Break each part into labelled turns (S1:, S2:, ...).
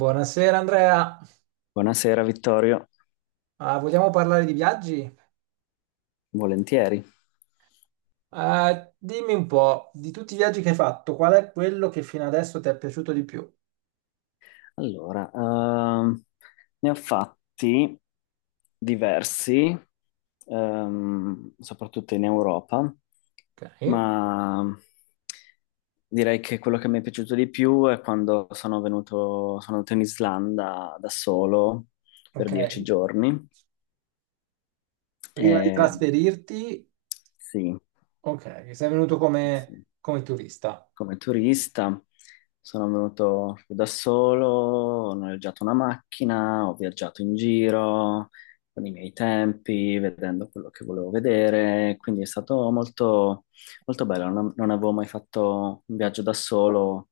S1: Buonasera Andrea.
S2: Buonasera Vittorio,
S1: Ah, vogliamo parlare di viaggi?
S2: volentieri.
S1: Dimmi un po', di tutti i viaggi che hai fatto, qual è quello che fino adesso ti è piaciuto di più?
S2: Allora, ne ho fatti diversi, soprattutto in Europa,
S1: Ok,
S2: ma direi che quello che mi è piaciuto di più è quando sono andato in Islanda da solo per
S1: ok.
S2: dieci giorni.
S1: Prima di
S2: E,
S1: trasferirti,
S2: sì,
S1: ok, sei venuto
S2: sì.
S1: come turista.
S2: Come turista, sono venuto da solo, ho noleggiato una macchina, ho viaggiato in giro con i miei tempi, vedendo quello che volevo vedere, quindi è stato molto bello. Non avevo mai fatto un viaggio da solo,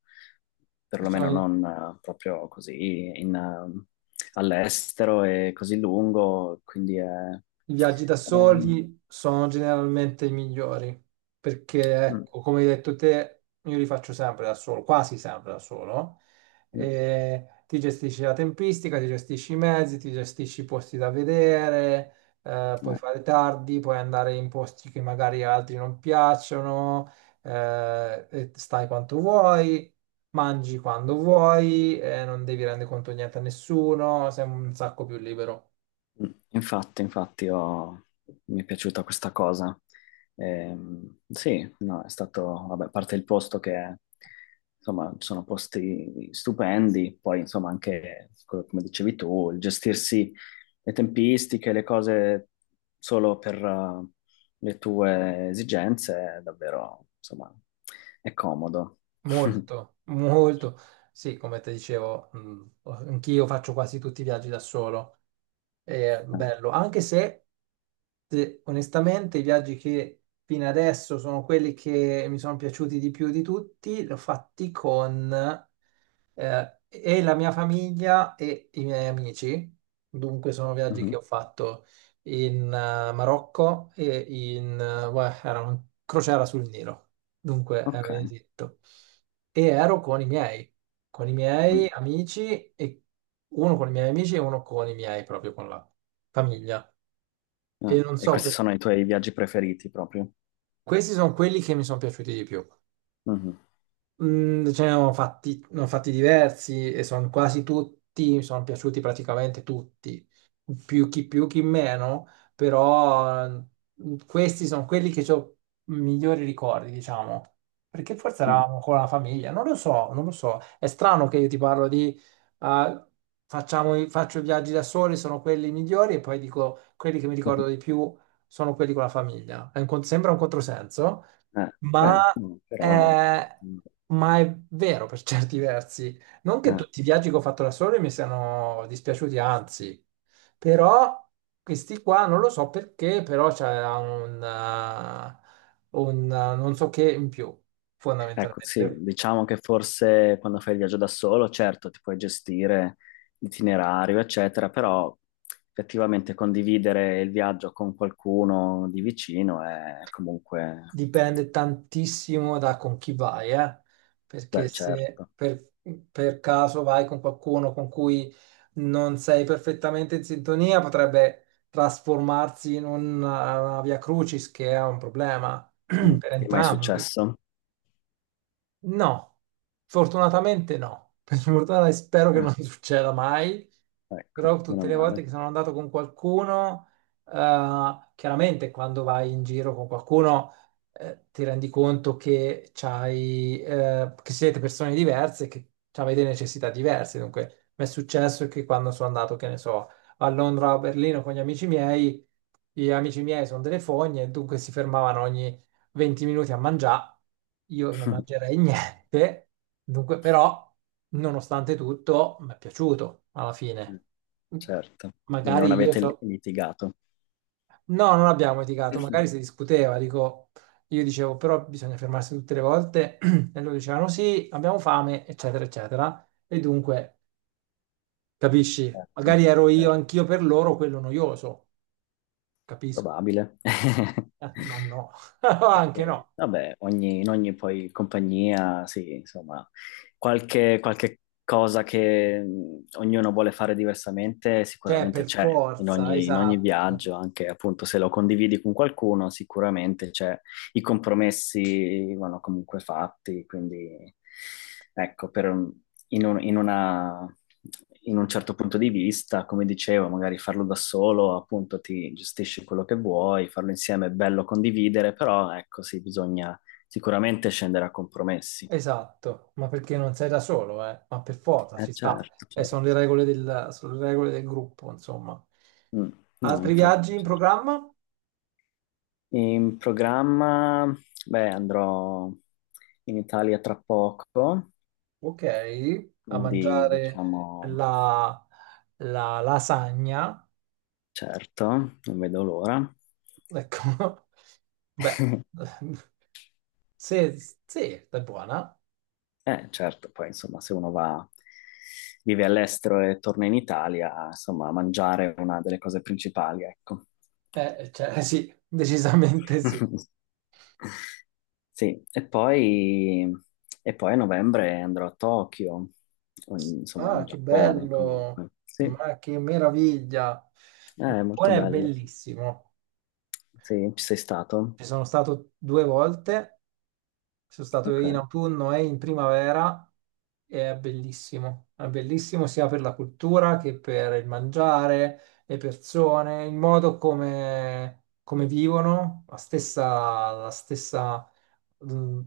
S2: perlomeno non proprio così all'estero e così lungo,
S1: I viaggi da
S2: è-
S1: soli sono generalmente i migliori, perché
S2: mm,
S1: ecco, come hai detto te, io li faccio sempre da solo, quasi sempre da solo,
S2: mm,
S1: e ti gestisci la tempistica, ti gestisci i mezzi, ti gestisci i posti da vedere, puoi
S2: eh.
S1: fare tardi, puoi andare in posti che magari a altri non piacciono, e stai quanto vuoi. Mangi quando vuoi, non devi rendere conto di niente a nessuno, sei un sacco più libero.
S2: Mm, infatti, mi è piaciuta questa cosa. Sì, no, è stato, vabbè, a parte il posto che, insomma, sono posti stupendi, poi, insomma, anche, come dicevi tu, il gestirsi le tempistiche, le cose solo per le tue esigenze, è davvero, insomma, è comodo.
S1: Molto, molto. Sì, come ti dicevo, anch'io faccio quasi tutti i viaggi da solo, è
S2: Ah,
S1: bello, anche se onestamente i viaggi che fino adesso sono quelli che mi sono piaciuti di più di tutti, li ho fatti con la mia famiglia e i miei amici. Dunque sono viaggi
S2: mhm,
S1: che ho fatto in Marocco e in beh, era una crociera sul Nilo, dunque ero
S2: ok.
S1: in Egitto e ero con i miei con i
S2: Mm.
S1: miei amici e uno con i miei amici e uno con i miei, proprio con la famiglia.
S2: Ah,
S1: E non
S2: e
S1: so,
S2: questi sono i tuoi viaggi preferiti proprio?
S1: questi sono quelli che mi sono piaciuti di più.
S2: Mhm.
S1: Ce ne ho fatti diversi e sono quasi tutti, mi sono piaciuti praticamente tutti, più chi meno, però questi sono quelli che ho migliori ricordi, diciamo, perché forse
S2: Mm.
S1: eravamo con la famiglia, non lo so, non lo so, è strano che io ti parlo di ah, facciamo, faccio i viaggi da soli, sono quelli migliori e poi dico quelli che mi
S2: Mhm.
S1: ricordo di più sono quelli con la famiglia. Sembra un controsenso.
S2: Eh,
S1: Ma
S2: beh, mm, però ci
S1: è,
S2: sta.
S1: ma è vero per certi versi. Non che
S2: Eh,
S1: tutti i viaggi che ho fatto da solo mi siano dispiaciuti, anzi, però questi qua non lo so perché, però c'è un non so che in più,
S2: ecco, sì,
S1: fondamentalmente.
S2: diciamo che forse quando fai il viaggio da solo, certo, ti puoi gestire l'itinerario, eccetera, però effettivamente condividere il viaggio con qualcuno di vicino è comunque,
S1: Dipende tantissimo da con chi vai, eh? Perché
S2: beh,
S1: se
S2: certo.
S1: per caso vai con qualcuno con cui non sei perfettamente in sintonia, potrebbe trasformarsi in una via crucis, che è un problema
S2: Mm,
S1: per
S2: ti è mai
S1: entrambi.
S2: successo?
S1: No, fortunatamente no. Per fortuna e spero che
S2: Ah,
S1: non succeda mai,
S2: ecco,
S1: però
S2: meno
S1: tutte le volte che
S2: male.
S1: sono andato con qualcuno, eh, chiaramente quando vai in giro con qualcuno, ti rendi conto che c'hai, che siete persone diverse, che avete necessità diverse. Dunque, mi è successo che quando sono andato, che ne so, a Londra o a Berlino con gli amici miei sono delle fogne, dunque si fermavano 20 minuti a mangiare, io non mangerei niente, dunque però, nonostante tutto, mi è piaciuto alla
S2: Mm,
S1: fine.
S2: certo, quindi non
S1: Magari io
S2: avete li-
S1: so.
S2: litigato.
S1: No, non abbiamo litigato, magari si discuteva, dico, io dicevo però bisogna fermarsi tutte le volte e loro dicevano sì, abbiamo fame, eccetera, eccetera. E dunque, capisci?
S2: Ecco,
S1: Magari ero io
S2: certo,
S1: anch'io per loro quello noioso, capisco.
S2: probabile.
S1: Ma no, anche
S2: Perché,
S1: no.
S2: vabbè, in ogni poi compagnia, sì, insomma, qualche cosa che ognuno vuole fare diversamente
S1: Cioè,
S2: sicuramente
S1: per
S2: c'è in
S1: forza,
S2: in ogni
S1: esatto.
S2: viaggio, anche appunto se lo condividi con qualcuno, sicuramente c'è, i compromessi vanno comunque fatti, quindi ecco, per, in un, in una- in un certo punto di vista, come dicevo, magari farlo da solo, appunto ti gestisci quello che vuoi, farlo insieme è bello condividere, però ecco sì, bisogna sicuramente scendere a compromessi.
S1: Esatto, ma perché non sei da solo, eh? Ma per forza
S2: Eh
S1: ci sta.
S2: certo,
S1: E sono le
S2: certo.
S1: regole del, sono le regole del gruppo, insomma.
S2: Mm, no,
S1: Altri viaggi
S2: infatti,
S1: in
S2: certo.
S1: programma?
S2: In programma, beh, andrò in Italia tra poco,
S1: Ok, a
S2: quindi
S1: mangiare
S2: diciamo,
S1: la, la lasagna.
S2: certo, non vedo l'ora.
S1: Ecco, beh, se, se è buona.
S2: Certo, poi insomma, se uno va, vive all'estero e torna in Italia, insomma, mangiare è una delle cose principali, ecco.
S1: Cioè, sì, decisamente sì.
S2: Sì, e poi a novembre andrò a Tokyo, o insomma,
S1: Ah,
S2: in
S1: che
S2: Giappone
S1: bello,
S2: comunque. Sì,
S1: ma che meraviglia. Il
S2: è molto
S1: Giappone è
S2: bello.
S1: bellissimo.
S2: Sì, ci sei stato?
S1: Ci sono stato due volte, sono stato
S2: Ok.
S1: in autunno e in primavera e è bellissimo sia per la cultura che per il mangiare, le persone, il modo come vivono, la stessa mh,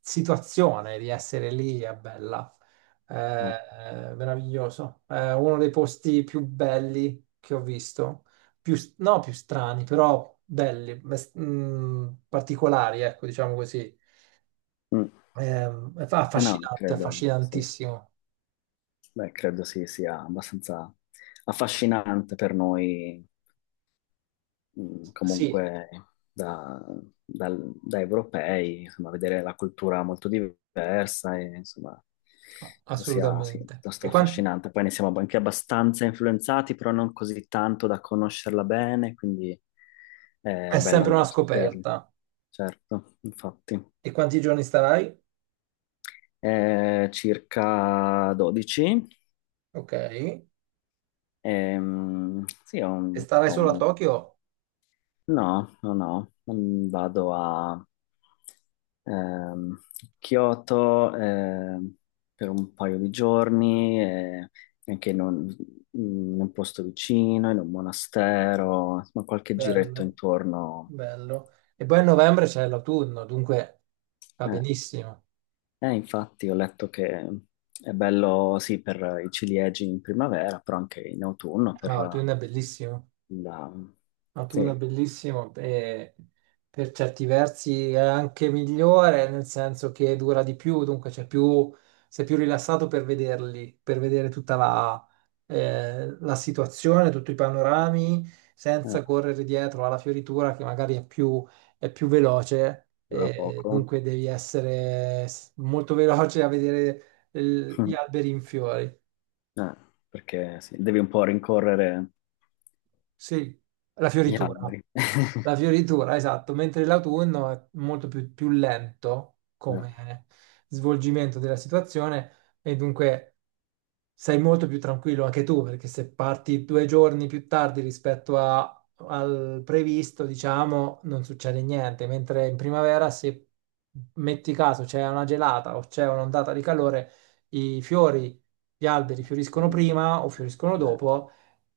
S1: situazione di essere lì è bella, è,
S2: Eh,
S1: è meraviglioso, è uno dei posti più belli che ho visto più, no, più strani, però belli, particolari, ecco, diciamo così.
S2: mm.
S1: È
S2: Eh no,
S1: affascinante,
S2: credo, sì.
S1: affascinantissimo.
S2: Beh, credo sì, sia abbastanza affascinante per noi
S1: Sì,
S2: comunque da, da europei, insomma, vedere la cultura molto diversa e insomma penso sia sì,
S1: assolutamente.
S2: piuttosto affascinante. Poi ne siamo anche abbastanza influenzati, però non così tanto da conoscerla bene, quindi è
S1: È
S2: bello
S1: sempre una
S2: andare a scoprirlo.
S1: scoperta.
S2: Certo, infatti.
S1: E quanti giorni starai?
S2: Circa 12.
S1: Ok. E
S2: Sì, ho un,
S1: starai
S2: po'
S1: solo a
S2: un
S1: Tokyo?
S2: no, no, no, mm, vado a ehm, Kyoto per un paio di giorni, e anche in in un posto vicino, in un monastero, insomma qualche giretto
S1: Bello,
S2: intorno.
S1: bello. E poi a novembre c'è l'autunno, dunque va
S2: Eh,
S1: benissimo.
S2: infatti ho letto che è bello sì per i ciliegi in primavera, però anche in autunno
S1: Ah,
S2: per
S1: l'autunno è bellissimo.
S2: la...
S1: Ma
S2: Sì,
S1: tu È bellissimo e per certi versi è anche migliore, nel senso che dura di più, dunque c'è più, sei più rilassato per vederli, per vedere tutta la situazione, tutti i panorami, senza correre dietro alla fioritura che magari è più, veloce,
S2: dura
S1: e
S2: poco.
S1: dunque devi essere molto veloce a vedere gli alberi in fiori.
S2: Eh, perché sì, devi un po' rincorrere
S1: Sì, la
S2: gli
S1: fioritura.
S2: alberi.
S1: La fioritura, esatto, mentre l'autunno è molto più lento
S2: Eh,
S1: come svolgimento della situazione e dunque sei molto più tranquillo anche tu, perché se parti 2 giorni più tardi rispetto al previsto, diciamo, non succede niente, mentre in primavera, se metti caso c'è una gelata o c'è un'ondata di calore, i fiori, gli alberi fioriscono
S2: non-
S1: prima o fioriscono
S2: eh,
S1: dopo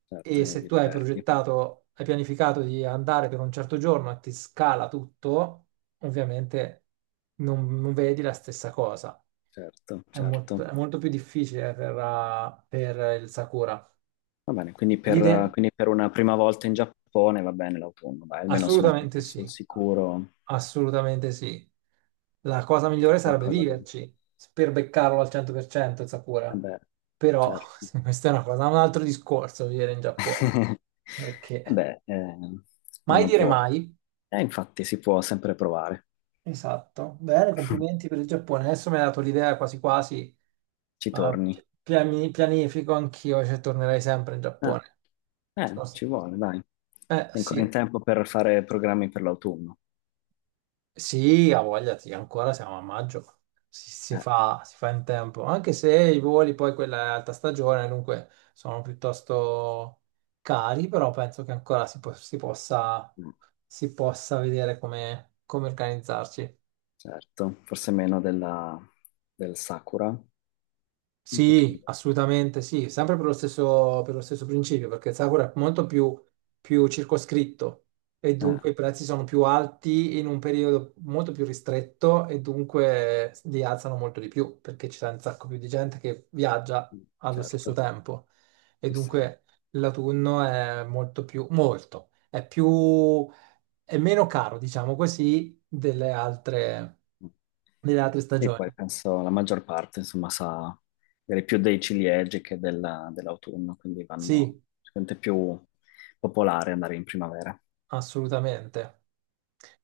S2: certo,
S1: e se
S2: li
S1: tu hai
S2: perdi.
S1: progettato, hai pianificato di andare per un certo giorno e ti scala tutto, ovviamente non vedi la stessa cosa.
S2: Certo,
S1: È molto,
S2: certo.
S1: è molto più difficile per il Sakura.
S2: Va bene,
S1: L'idea?
S2: quindi per una prima volta in Giappone va bene l'autunno, dai, almeno sono un po'
S1: Assolutamente
S2: più
S1: sì,
S2: sul sicuro
S1: assolutamente sì. La cosa migliore
S2: che
S1: sarebbe
S2: qualcosa di... Eh
S1: viverci per beccarlo al 100% il Sakura.
S2: beh,
S1: Però
S2: certo.
S1: questa è una cosa, un altro discorso vivere in Giappone.
S2: Eh
S1: Perché
S2: beh, eh,
S1: Mai
S2: uno
S1: dire
S2: può...
S1: mai.
S2: Infatti si può sempre provare.
S1: Esatto. Bene, complimenti per il Giappone. Adesso mi hai dato l'idea quasi quasi.
S2: Ci
S1: eh,
S2: torni.
S1: pianifico anch'io, cioè tornerei sempre in
S2: Ah.
S1: Giappone.
S2: Ci
S1: Sono-
S2: vuole, dai.
S1: Eh
S2: È ancora in
S1: sì.
S2: tempo per fare programmi per l'autunno.
S1: Sì, ha voglia, sì, ancora siamo a maggio, si, si
S2: Eh,
S1: fa, si fa in tempo, anche se i voli poi quella è alta stagione, dunque sono piuttosto cari, però penso che ancora si,
S2: mm,
S1: si possa vedere come organizzarci.
S2: certo, forse meno del Sakura, un
S1: Sì,
S2: pochino.
S1: assolutamente sì, sempre per lo stesso principio, perché il Sakura è molto più circoscritto e
S2: Eh,
S1: dunque i prezzi sono più alti in un periodo molto più ristretto e dunque li alzano molto di più perché ci sarà un sacco più di gente che viaggia
S2: mm,
S1: allo
S2: certo,
S1: stesso tempo e
S2: sì, sì.
S1: dunque l'autunno è molto più, molto, è più, è meno caro, diciamo così, delle altre,
S2: Mm.
S1: delle altre
S2: E poi
S1: stagioni.
S2: penso la maggior parte, insomma, sa dire più dei ciliegi che dell'autunno, quindi vanno
S1: Sì.
S2: sicuramente più popolare andare in primavera.
S1: Assolutamente.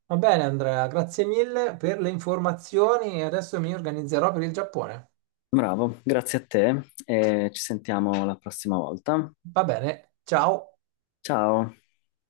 S1: Va bene, Andrea, grazie mille per le informazioni e adesso mi organizzerò per il Giappone.
S2: Bravo, grazie a te e ci sentiamo la prossima volta.
S1: Va bene, ciao.
S2: Ciao.